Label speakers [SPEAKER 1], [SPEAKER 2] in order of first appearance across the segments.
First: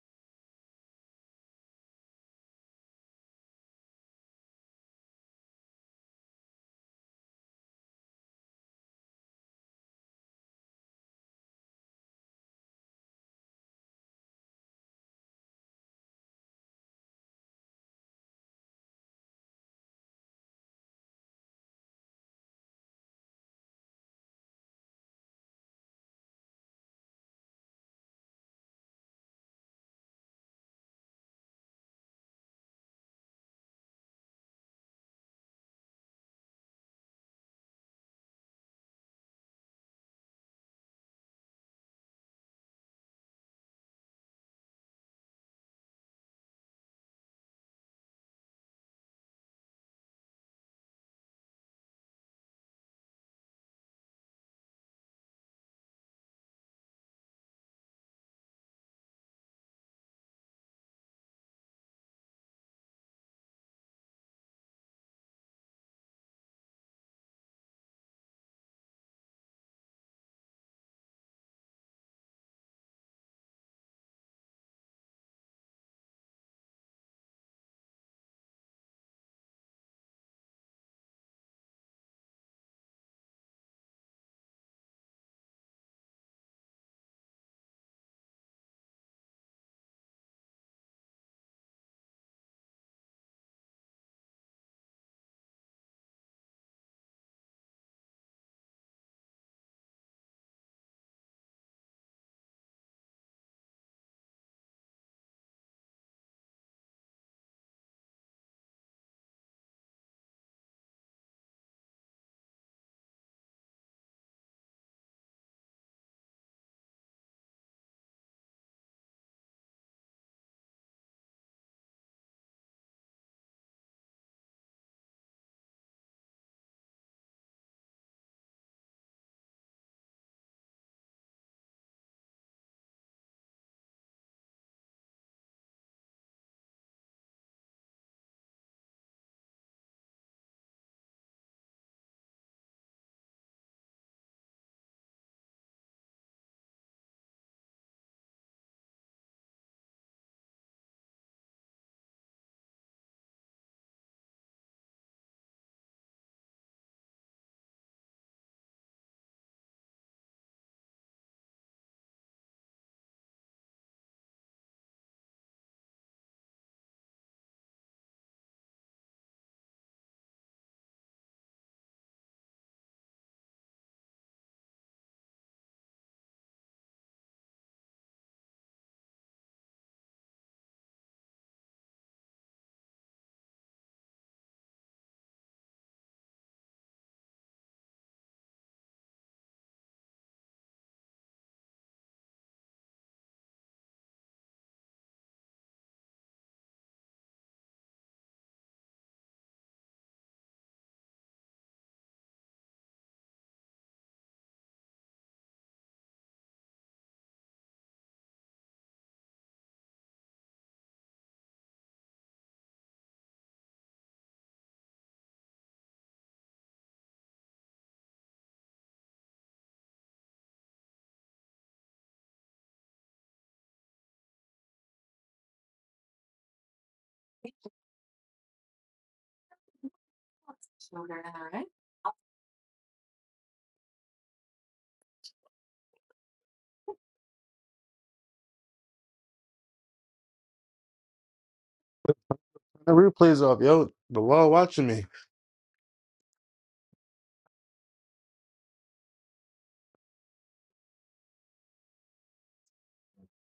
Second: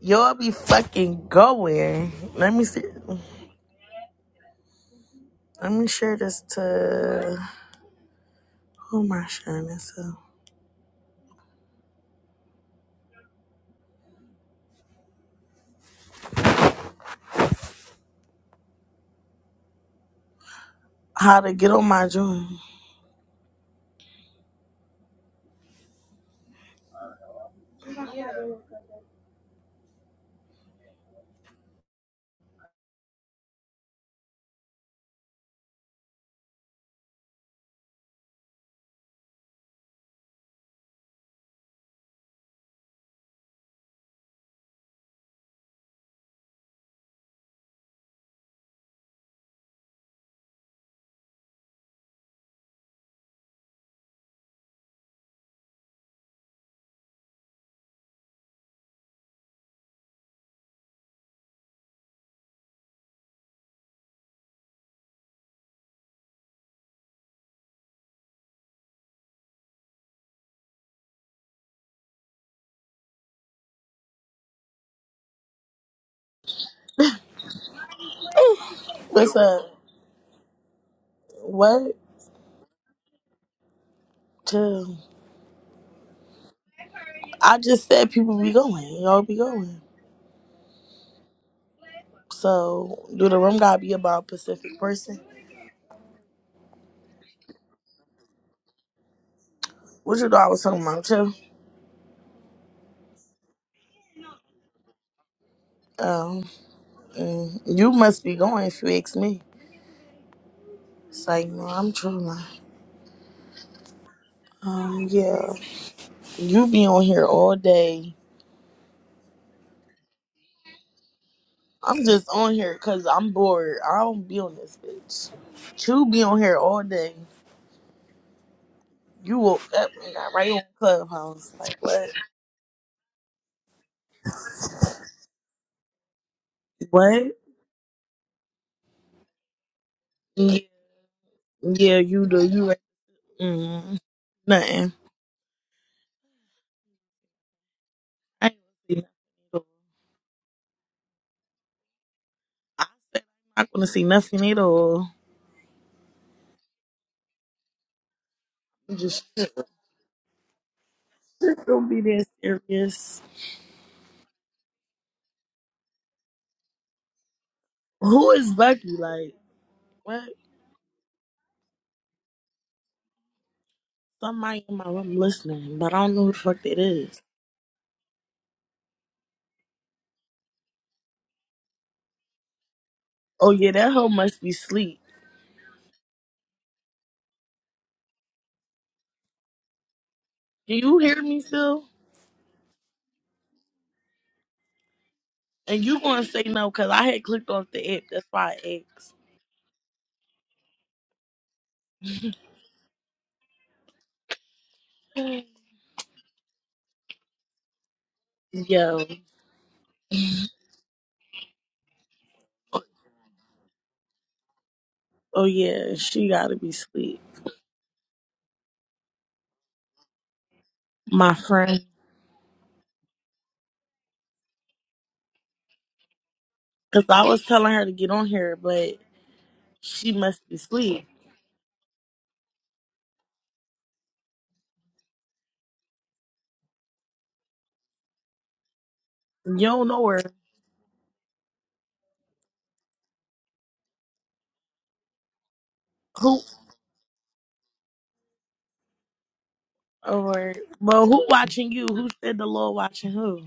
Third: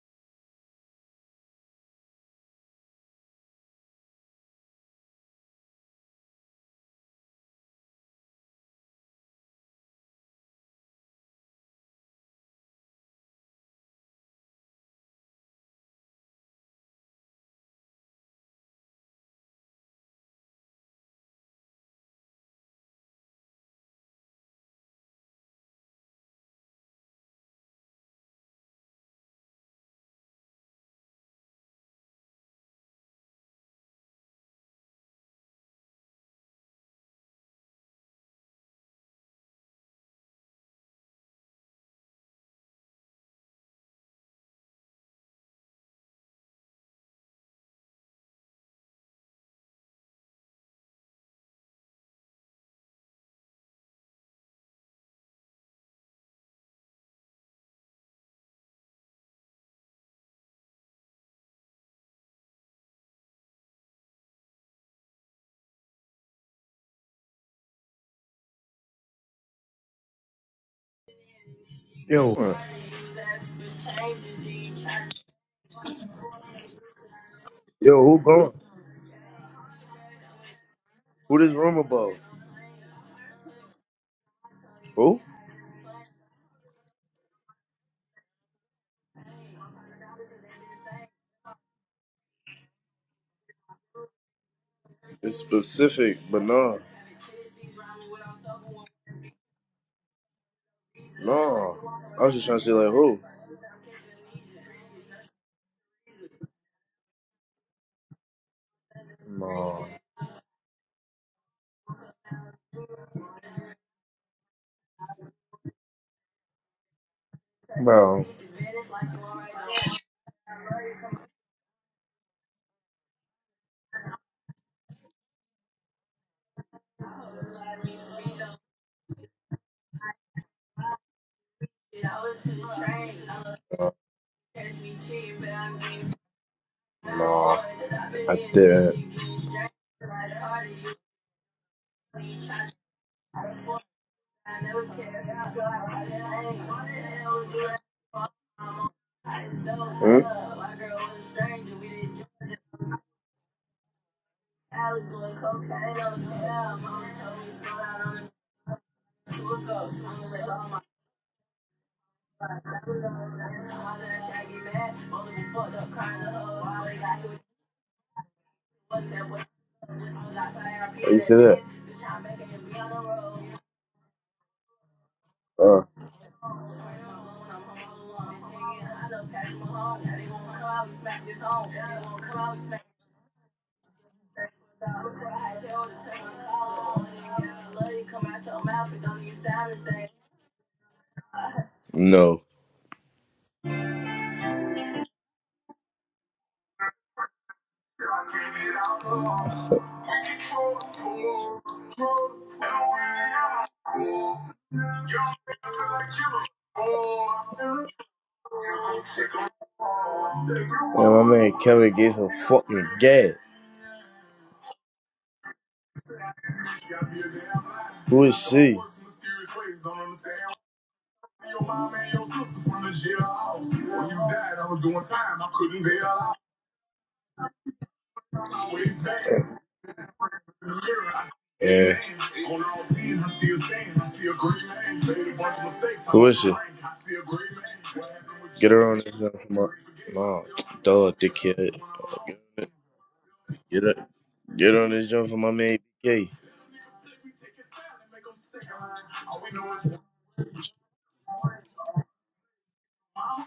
[SPEAKER 1] Y'all be fucking going. Let me see. Let me share this to who am I sharing this to? How to get on my dream.
[SPEAKER 2] Yo, yo, who going?
[SPEAKER 1] What's up?
[SPEAKER 2] Who this room
[SPEAKER 1] What?
[SPEAKER 2] about?
[SPEAKER 1] To
[SPEAKER 2] Who?
[SPEAKER 1] I just said people be going. Y'all be going. So do the room gotta be about a Pacific person?
[SPEAKER 2] It's specific, but no,
[SPEAKER 1] What you thought I was talking about too?
[SPEAKER 2] no. I was just trying to say like who?
[SPEAKER 1] Um, mm, you must be going if you ask me.
[SPEAKER 2] No,
[SPEAKER 1] It's like no, I'm trolling. Um, yeah, you be on here all day
[SPEAKER 2] bro,
[SPEAKER 1] I'm just on here because I'm bored. I don't be on this bitch. You be on here all day. You woke up and got right on Clubhouse. Like, what?
[SPEAKER 2] no,
[SPEAKER 1] What?
[SPEAKER 2] no, I didn't.
[SPEAKER 1] Yeah, yeah you do. You right. Mm, nothing. I ain't gonna see nothing at
[SPEAKER 2] Hmm?
[SPEAKER 1] all. I said I'm not gonna see nothing at all. I'm just don't be that serious. Who is Bucky? Like, what?
[SPEAKER 2] Why You say that?
[SPEAKER 1] Somebody in my room listening,
[SPEAKER 2] Uh,
[SPEAKER 1] but I don't know who the fuck that is. Oh yeah, that hoe must be asleep. Can you hear me still?
[SPEAKER 2] no.
[SPEAKER 1] And you gonna say no because I had clicked off the app. That's why I asked. Yo,
[SPEAKER 2] Yeah, my man Kevin gave some fucking gay.
[SPEAKER 1] oh yeah, she gotta be asleep,
[SPEAKER 2] Who is she?
[SPEAKER 1] my friend. Cause I was telling her to get on here, but she must be asleep.
[SPEAKER 2] Yeah. Who is she? Get her on this jump for
[SPEAKER 1] You
[SPEAKER 2] my
[SPEAKER 1] don't know her.
[SPEAKER 2] no, duh, dickhead.
[SPEAKER 3] The replay's off,
[SPEAKER 2] Get
[SPEAKER 3] yo.
[SPEAKER 2] up,
[SPEAKER 3] The law
[SPEAKER 2] get
[SPEAKER 3] watching
[SPEAKER 2] on
[SPEAKER 3] me.
[SPEAKER 2] this jump for my man BK.
[SPEAKER 1] Who or well, who watching you? Who said the Lord watching who?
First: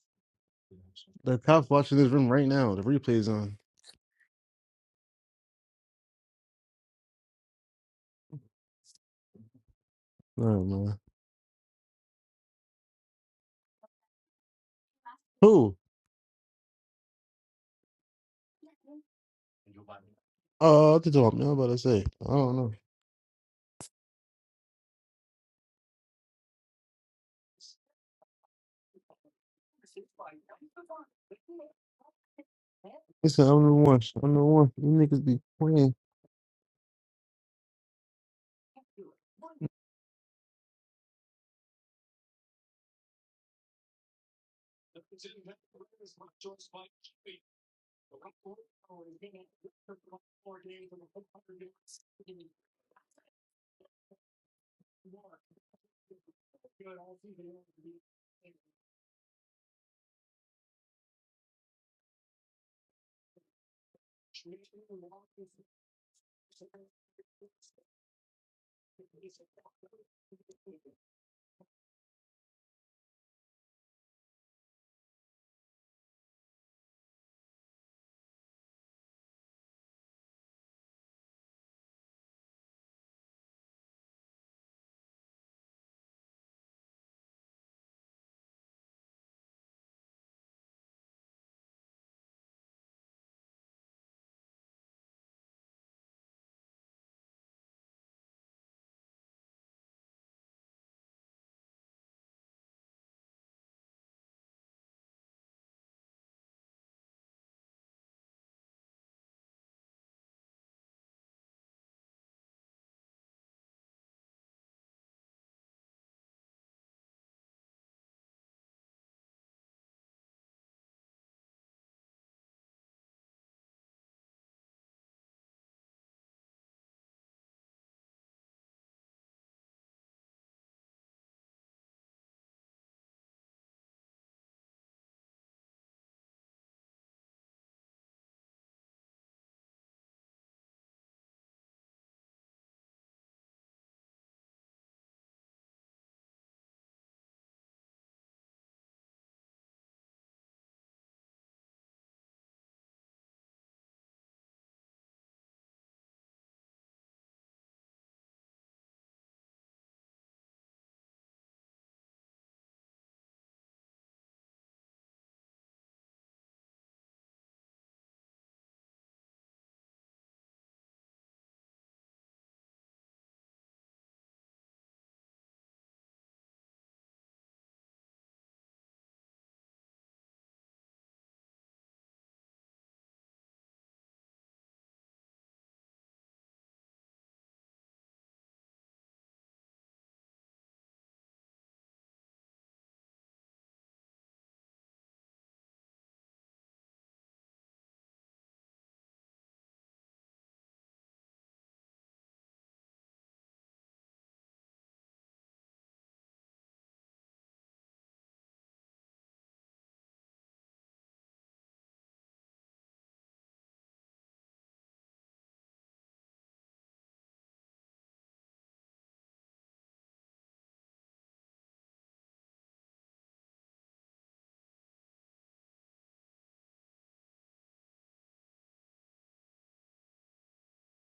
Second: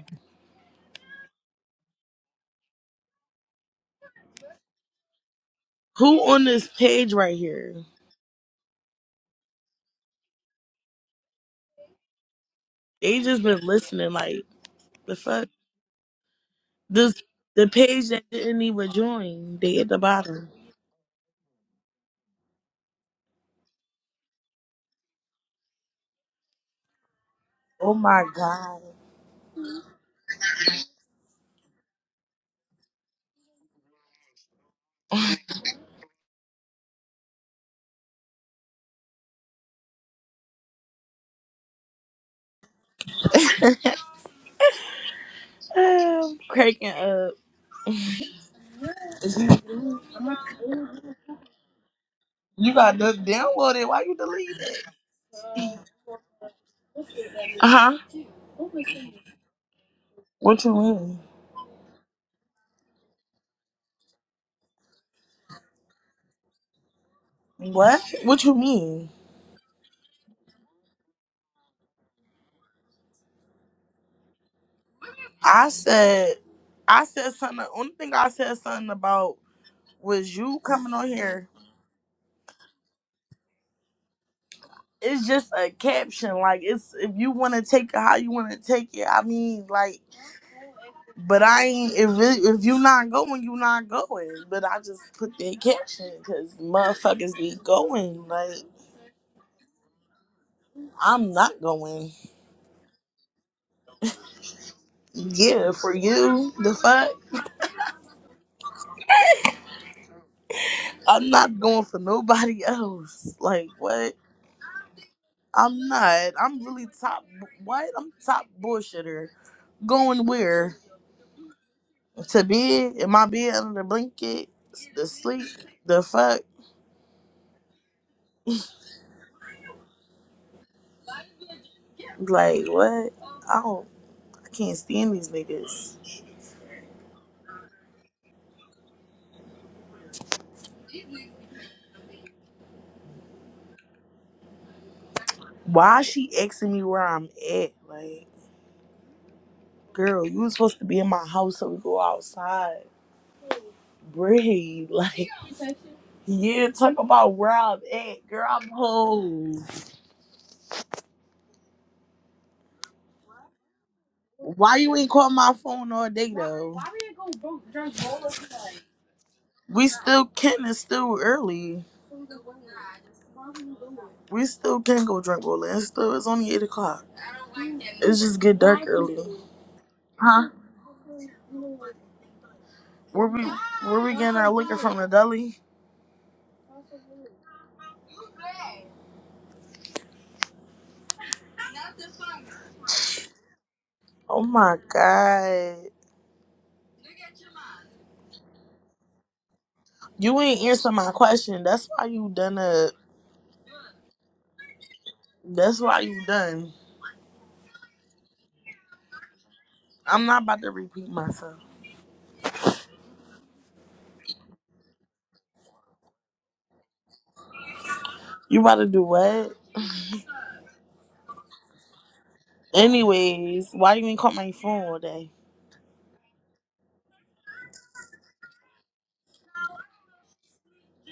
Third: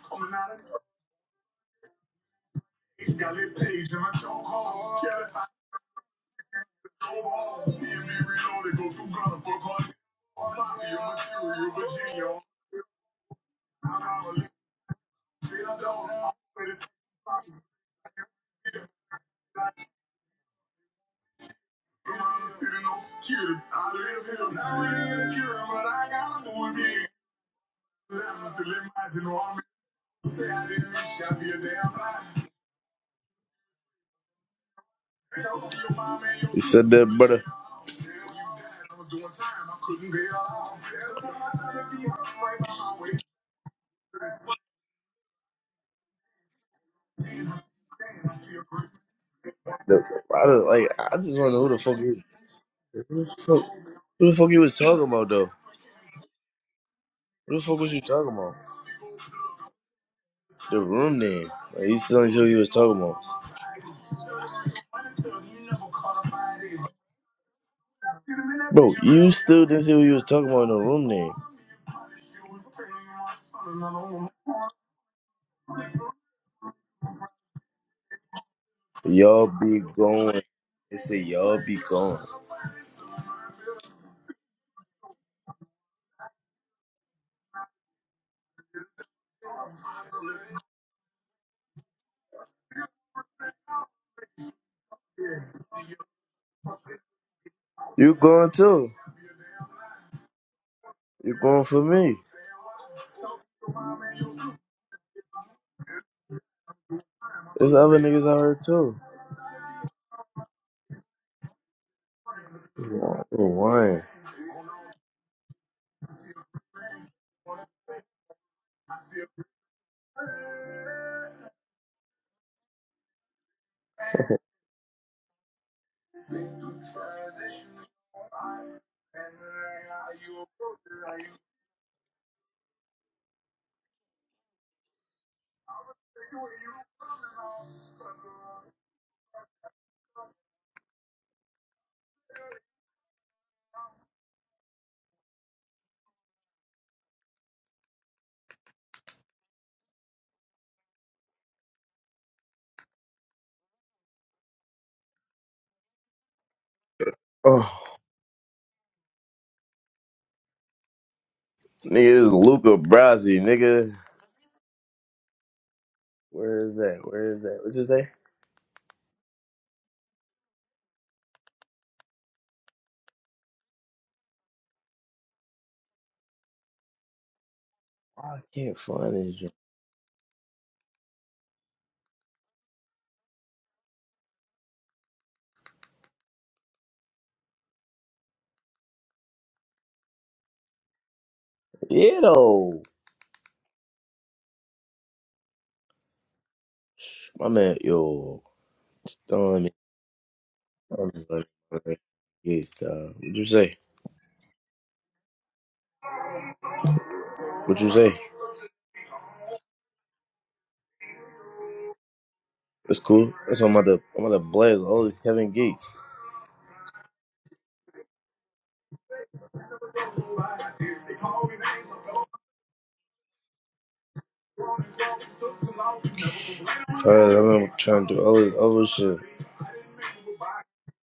[SPEAKER 3] The cops watching this room right now. The replay's on.
[SPEAKER 1] Who on this page right here?
[SPEAKER 3] No man.
[SPEAKER 1] They just been listening. Like the fuck,
[SPEAKER 3] Who?
[SPEAKER 1] this the page that didn't even join. They at the bottom.
[SPEAKER 3] Oh, I have to talk. Man, I'm about to say. I don't know.
[SPEAKER 1] Oh my god,
[SPEAKER 3] Listen, I'm the one. I'm the one. You niggas be playing.
[SPEAKER 2] You said that, brother.
[SPEAKER 1] I'm cracking up.
[SPEAKER 2] The- I don't, like I just want to know who the fuck you.
[SPEAKER 1] You got to
[SPEAKER 2] Who the fuck,
[SPEAKER 1] download it. Why you
[SPEAKER 2] who the
[SPEAKER 1] delete
[SPEAKER 2] fuck you was
[SPEAKER 1] it?
[SPEAKER 2] talking about though? Who the
[SPEAKER 1] Uh
[SPEAKER 2] fuck was
[SPEAKER 1] huh.
[SPEAKER 2] you talking about?
[SPEAKER 1] What you
[SPEAKER 2] The room
[SPEAKER 1] mean?
[SPEAKER 2] name. Like, you still didn't see what you was talking about.
[SPEAKER 1] What? What you
[SPEAKER 2] Bro,
[SPEAKER 1] mean?
[SPEAKER 2] you still didn't see what you was talking about in the room name.
[SPEAKER 1] I said, I said something. The only thing I said something about
[SPEAKER 2] Y'all be
[SPEAKER 1] was
[SPEAKER 2] going.
[SPEAKER 1] you coming
[SPEAKER 2] They
[SPEAKER 1] on
[SPEAKER 2] say
[SPEAKER 1] here.
[SPEAKER 2] y'all be going.
[SPEAKER 1] It's just a caption. Like it's if you want to take it how you want to take it. I mean, like, but I ain't. If it, if you not going, you not going. But I just put that caption because motherfuckers be
[SPEAKER 2] You
[SPEAKER 1] going.
[SPEAKER 2] going
[SPEAKER 1] Like
[SPEAKER 2] too.
[SPEAKER 1] I'm
[SPEAKER 2] You
[SPEAKER 1] not
[SPEAKER 2] going for
[SPEAKER 1] going.
[SPEAKER 2] me.
[SPEAKER 1] Yeah, for you, the fuck.
[SPEAKER 2] There's other niggas out here too.
[SPEAKER 1] I'm not going for nobody
[SPEAKER 2] Why?
[SPEAKER 1] else. Like
[SPEAKER 2] Why?
[SPEAKER 1] what? I'm not. I'm really top. What? I'm top bullshitter. Going where? To bed? In my bed under the blanket? The sleep? The fuck? Like what? I don't. I can't stand these niggas. Why she asking me where I'm at? Like, girl, you was supposed to be in my house so we go outside. Breathe. Like, yeah. Talk about where I'm
[SPEAKER 2] Oh,
[SPEAKER 1] at, girl. I'm home.
[SPEAKER 2] nigga, this is Luca Brasi, nigga.
[SPEAKER 1] Why you ain't call my phone all day
[SPEAKER 2] Where
[SPEAKER 1] though?
[SPEAKER 2] is
[SPEAKER 1] Why why
[SPEAKER 2] that?
[SPEAKER 1] We ain't
[SPEAKER 2] Where
[SPEAKER 1] go
[SPEAKER 2] is that?
[SPEAKER 1] bro-
[SPEAKER 2] What you
[SPEAKER 1] drink
[SPEAKER 2] say?
[SPEAKER 1] roller tonight? We still can. It's still early. We still can go drink rolling. It's still it's only eight o'clock. I don't like that. It's
[SPEAKER 2] Oh,
[SPEAKER 1] just
[SPEAKER 2] I
[SPEAKER 1] get
[SPEAKER 2] can't
[SPEAKER 1] dark
[SPEAKER 2] find
[SPEAKER 1] early.
[SPEAKER 2] this joint.
[SPEAKER 1] Huh? Where we where we getting our liquor from the deli?
[SPEAKER 2] Yeah, though.
[SPEAKER 1] Oh my god.
[SPEAKER 2] My man, yo. Stone.
[SPEAKER 1] You ain't answer
[SPEAKER 2] Yeah,
[SPEAKER 1] my
[SPEAKER 2] dog.
[SPEAKER 1] question.
[SPEAKER 2] What
[SPEAKER 1] That's why you done up.
[SPEAKER 2] you say?
[SPEAKER 1] That's why you done.
[SPEAKER 2] What you say?
[SPEAKER 1] I'm not about to repeat myself.
[SPEAKER 2] It's cool. That's why I'm about to I'm about to blast all this Kevin Gates.
[SPEAKER 1] You about to do what? Anyways, why you ain't call my phone all day?
[SPEAKER 2] Cause I'm trying to do all this other shit.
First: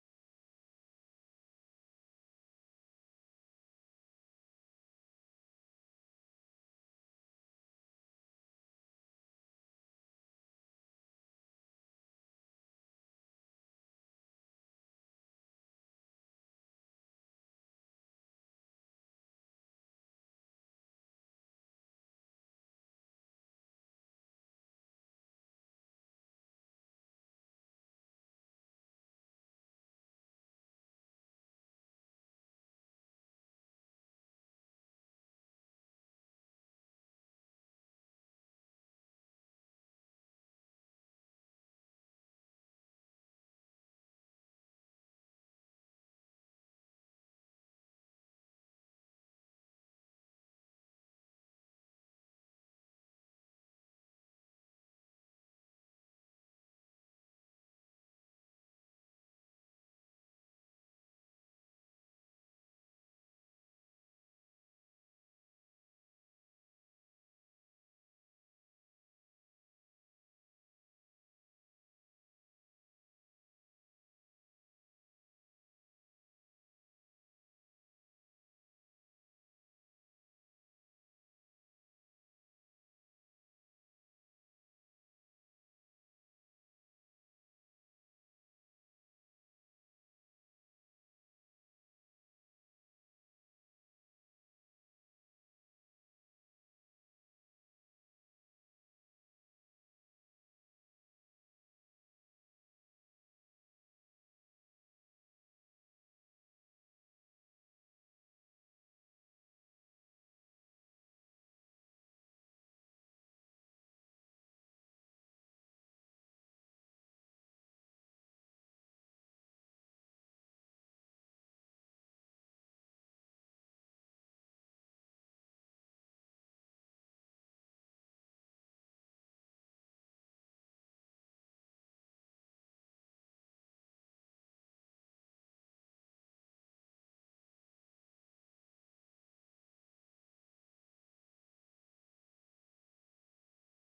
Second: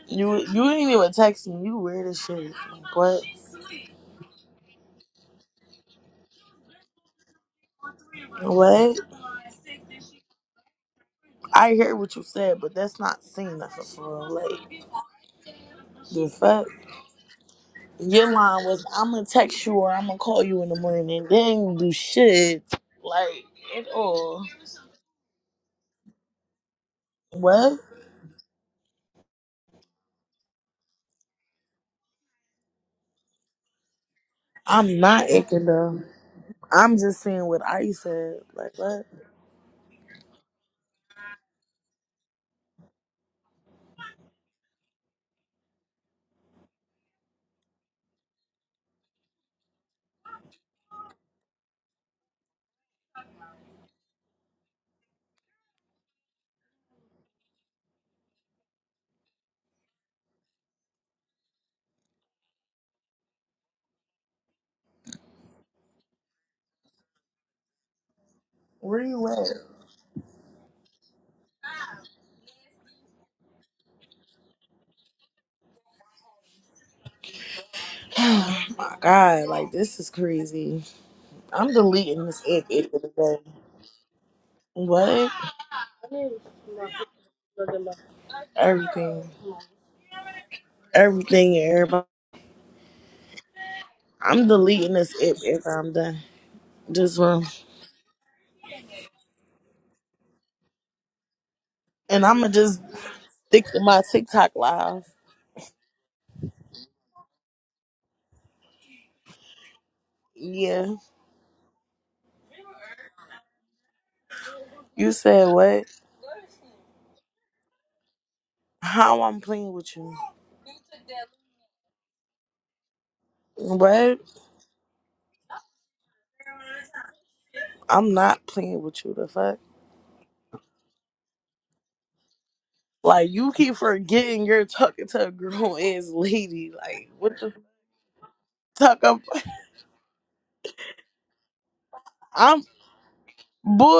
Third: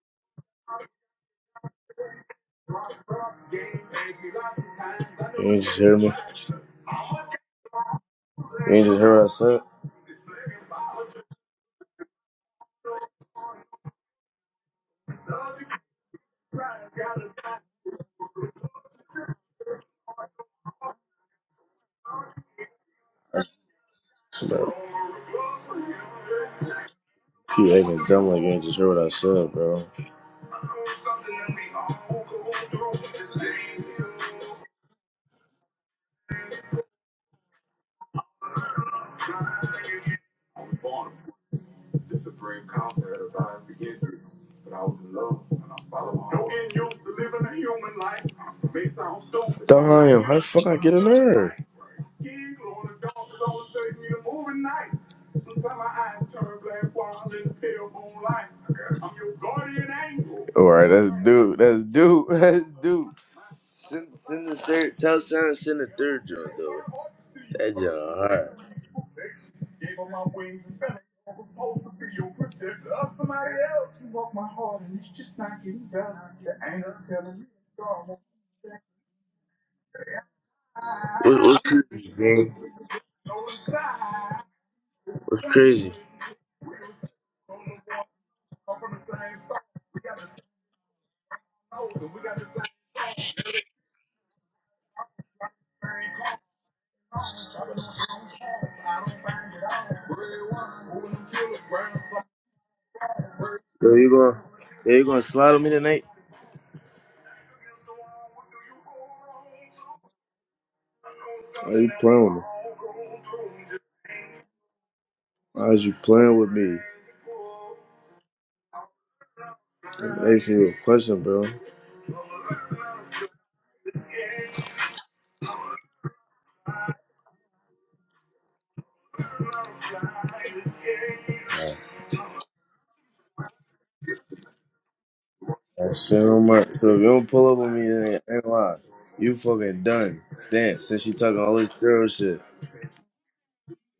[SPEAKER 1] You you didn't even text me. You weird as shit. Like, what?
[SPEAKER 2] You ain't just hear me. You ain't just
[SPEAKER 1] What?
[SPEAKER 2] hear what I said.
[SPEAKER 1] I hear what you said, but that's not saying nothing for real. Like the fuck. Your line was I'm gonna text you or I'm gonna call you in the morning. Then you do shit like at all.
[SPEAKER 2] Bro, keep
[SPEAKER 1] What?
[SPEAKER 2] acting dumb like you ain't just hear what I said, bro.
[SPEAKER 1] I'm not icky though. I'm just saying what I said. Like what?
[SPEAKER 2] This supreme concept of violence begins with, but I was in love and I followed. No end use to living a human life may sound stupid. Damn, how the fuck I get in there? Skid glow in the dark is always taking me to moving night. All right, let's do, let's do, let's do. Send, send the third. Tell Sean to send the third joint though. That joint hard.
[SPEAKER 1] Where you at? Oh my god, like this is crazy.
[SPEAKER 2] What, what's
[SPEAKER 1] I'm
[SPEAKER 2] crazy,
[SPEAKER 1] deleting this
[SPEAKER 2] bro?
[SPEAKER 1] app at the end of the day. What?
[SPEAKER 2] What's crazy?
[SPEAKER 1] Everything. Everything and everybody. I'm deleting this app after I'm done. This one. And I'ma just stick to
[SPEAKER 2] Yo,
[SPEAKER 1] my
[SPEAKER 2] you gonna,
[SPEAKER 1] TikTok
[SPEAKER 2] yo, you
[SPEAKER 1] live.
[SPEAKER 2] gonna slide on me tonight?
[SPEAKER 1] Yeah.
[SPEAKER 2] Are you playing with me?
[SPEAKER 1] You said
[SPEAKER 2] Why is
[SPEAKER 1] what?
[SPEAKER 2] you playing with me?
[SPEAKER 1] How I'm playing with you.
[SPEAKER 2] I'm asking you a question, bro.
[SPEAKER 1] What? I'm not playing with you the fuck. Like you keep forgetting you're talking to a grown
[SPEAKER 2] I'm
[SPEAKER 1] ass
[SPEAKER 2] saying, I'm
[SPEAKER 1] lady.
[SPEAKER 2] like, So if you
[SPEAKER 1] Like
[SPEAKER 2] don't
[SPEAKER 1] what the
[SPEAKER 2] pull
[SPEAKER 1] fuck?
[SPEAKER 2] up on me, then I ain't lying.
[SPEAKER 1] talk up
[SPEAKER 2] You fucking done. Stamp. Since you talking all this girl shit.
[SPEAKER 1] I'm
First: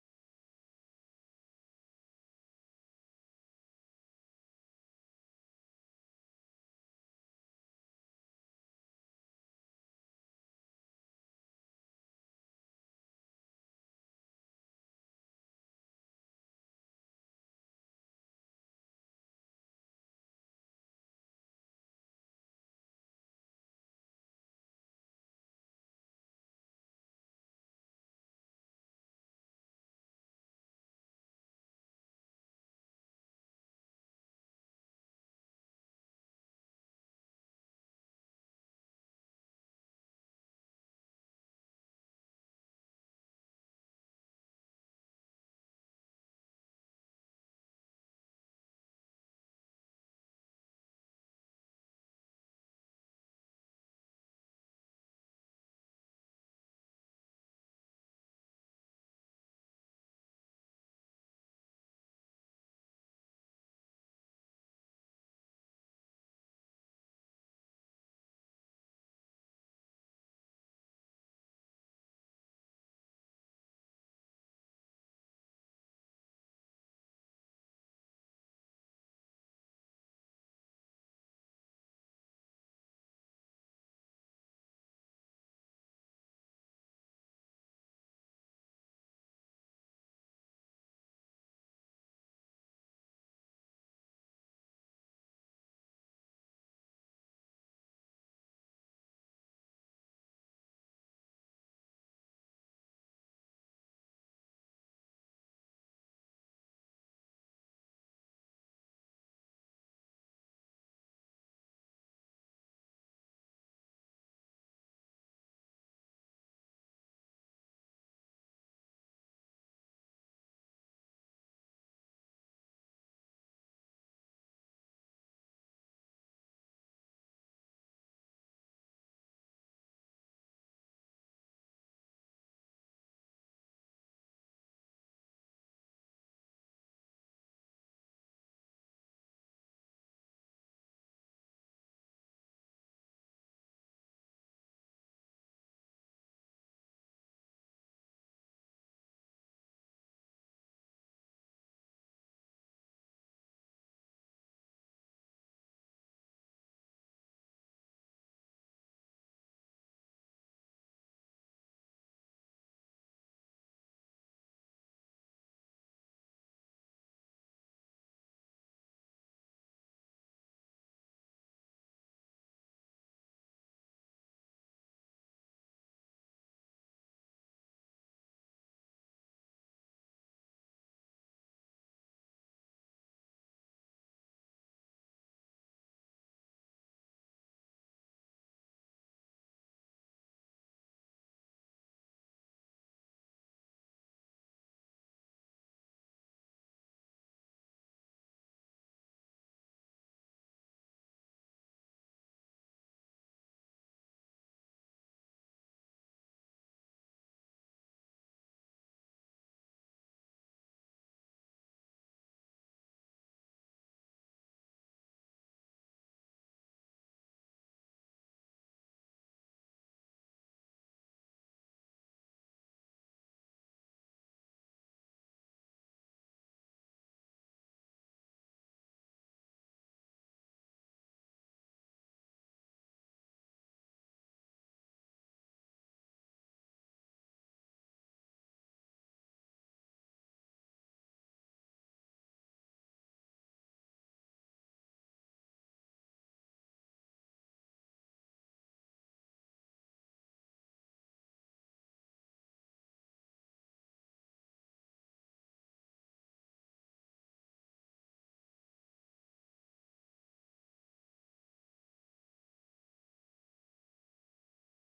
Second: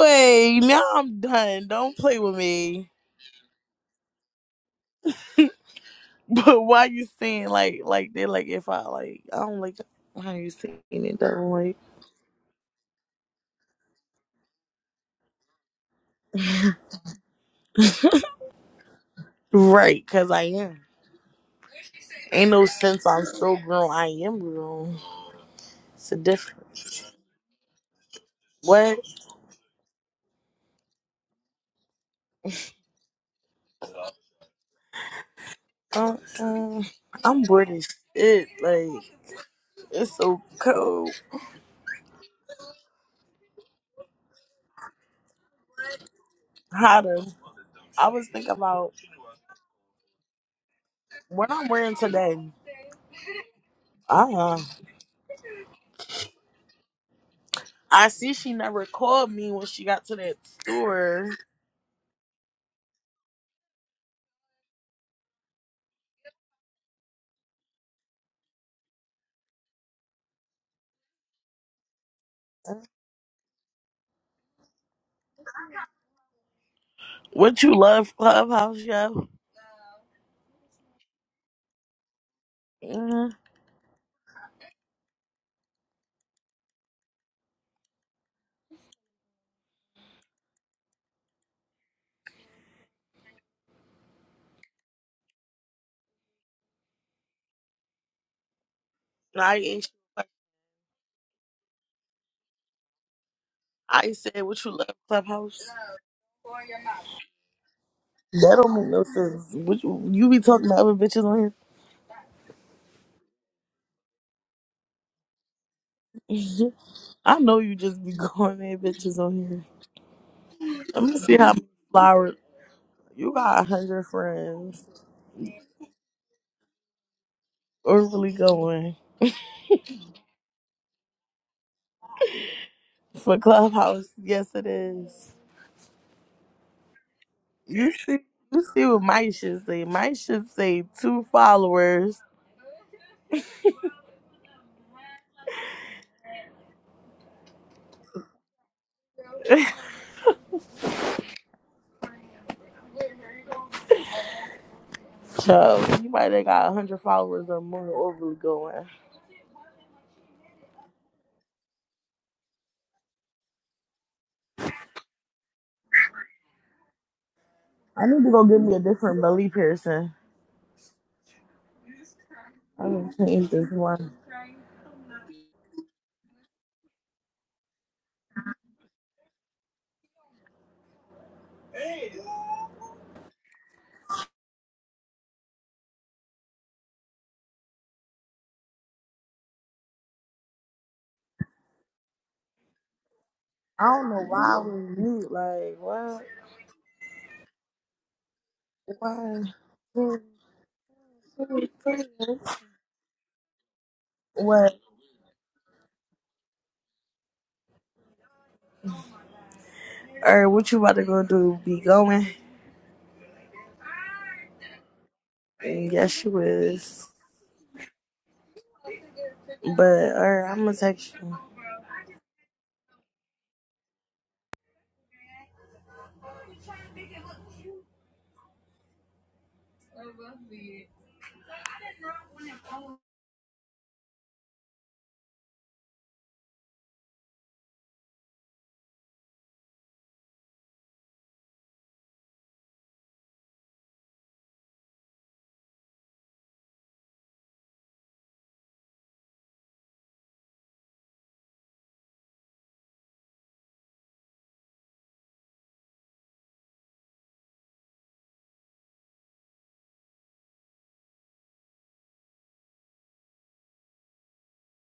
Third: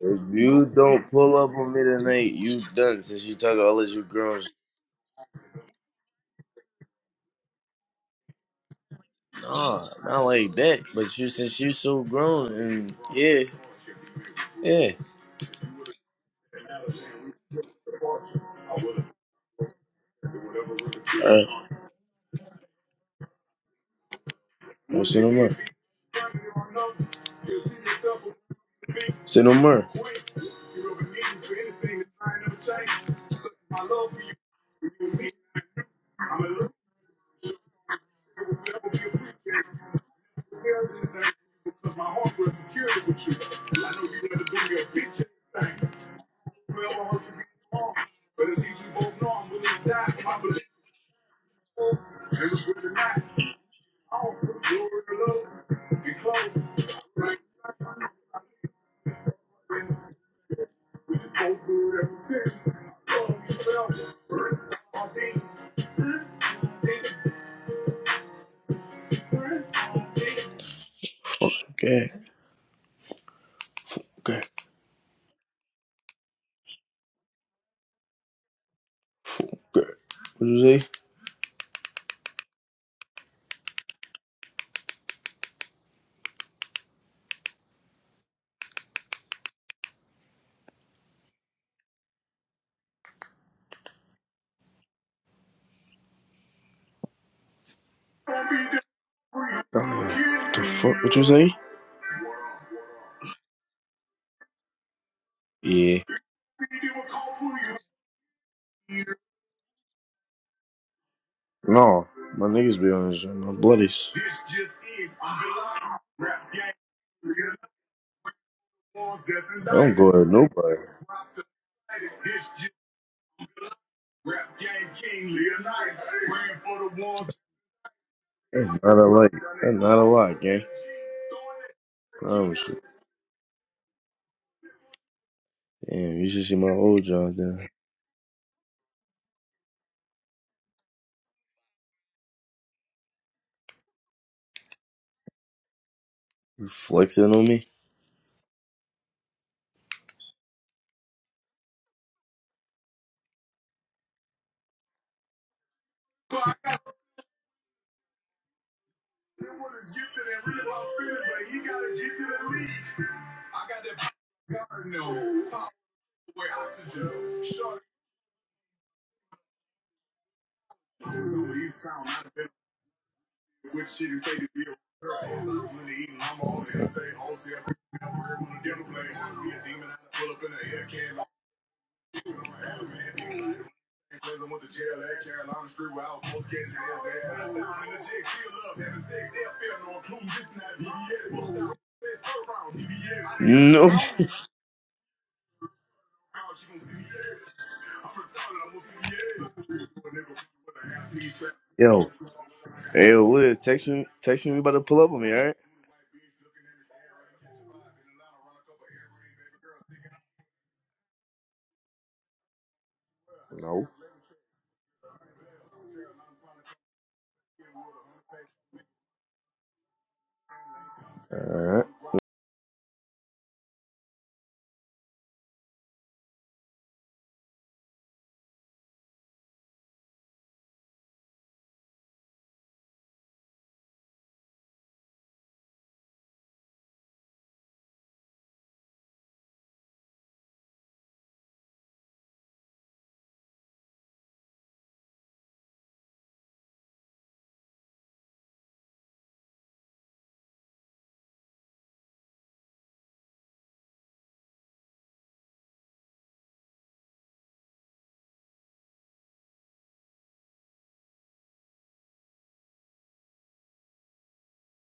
[SPEAKER 2] If you
[SPEAKER 1] now
[SPEAKER 2] don't
[SPEAKER 1] I'm
[SPEAKER 2] pull up
[SPEAKER 1] done.
[SPEAKER 2] on me
[SPEAKER 1] Don't play
[SPEAKER 2] tonight,
[SPEAKER 1] with
[SPEAKER 2] you
[SPEAKER 1] me.
[SPEAKER 2] done. Since you talk all as you grown, sh-
[SPEAKER 1] But why you saying like like they like if I like I don't like
[SPEAKER 2] nah, not
[SPEAKER 1] how you
[SPEAKER 2] like
[SPEAKER 1] saying
[SPEAKER 2] that. But
[SPEAKER 1] it
[SPEAKER 2] you,
[SPEAKER 1] that
[SPEAKER 2] since you
[SPEAKER 1] way.
[SPEAKER 2] so grown, and yeah, yeah.
[SPEAKER 1] Right, cause I am.
[SPEAKER 2] Uh,
[SPEAKER 1] Ain't no sense I'm so grown. I am grown.
[SPEAKER 2] don't say no more.
[SPEAKER 1] It's a different what?
[SPEAKER 2] Say no more.
[SPEAKER 1] Uh, uh, I'm bored as shit. Like it's so cold, hotter. I was thinking about what I'm wearing today. Uh, I see she never called me when she got to that store.
[SPEAKER 2] Okay, okay,
[SPEAKER 1] What you love, clubhouse, yo?
[SPEAKER 2] okay. What you say?
[SPEAKER 1] Mm-hmm. I ain't. sure.
[SPEAKER 2] Damn, the fuck? What you say?
[SPEAKER 1] I said, "What you love, Clubhouse?"
[SPEAKER 2] Yeah.
[SPEAKER 1] That don't make no sense. What you, you be talking to other bitches on
[SPEAKER 2] No, my niggas be on this shit. My bloodies.
[SPEAKER 1] here? I know you just be going at bitches on here.
[SPEAKER 2] Don't go at nobody.
[SPEAKER 1] Let me see how many flowers you got. A hundred friends. We're really
[SPEAKER 2] That's
[SPEAKER 1] going
[SPEAKER 2] not a like. That's not a lot, gang. Promise you.
[SPEAKER 1] for Clubhouse. Yes, it is.
[SPEAKER 2] Damn, you should see my old job, then.
[SPEAKER 1] You see, you see what my should say. My should say two followers.
[SPEAKER 2] You Flexing on me?
[SPEAKER 1] So you might have got a hundred followers or more. Overly going. I need to go get me a different belly piercing. I'm gonna change this one. I
[SPEAKER 2] No.
[SPEAKER 1] don't know why we mute. Like, why? Why?
[SPEAKER 2] Yo. Hey, yo, Liz, text me, text me we about
[SPEAKER 1] What?
[SPEAKER 2] to pull up on me, alright?
[SPEAKER 1] Or what you about to go do? Be going?
[SPEAKER 2] No.
[SPEAKER 1] And yes, she was. But, or I'm gonna text
[SPEAKER 2] All
[SPEAKER 1] you.
[SPEAKER 2] right.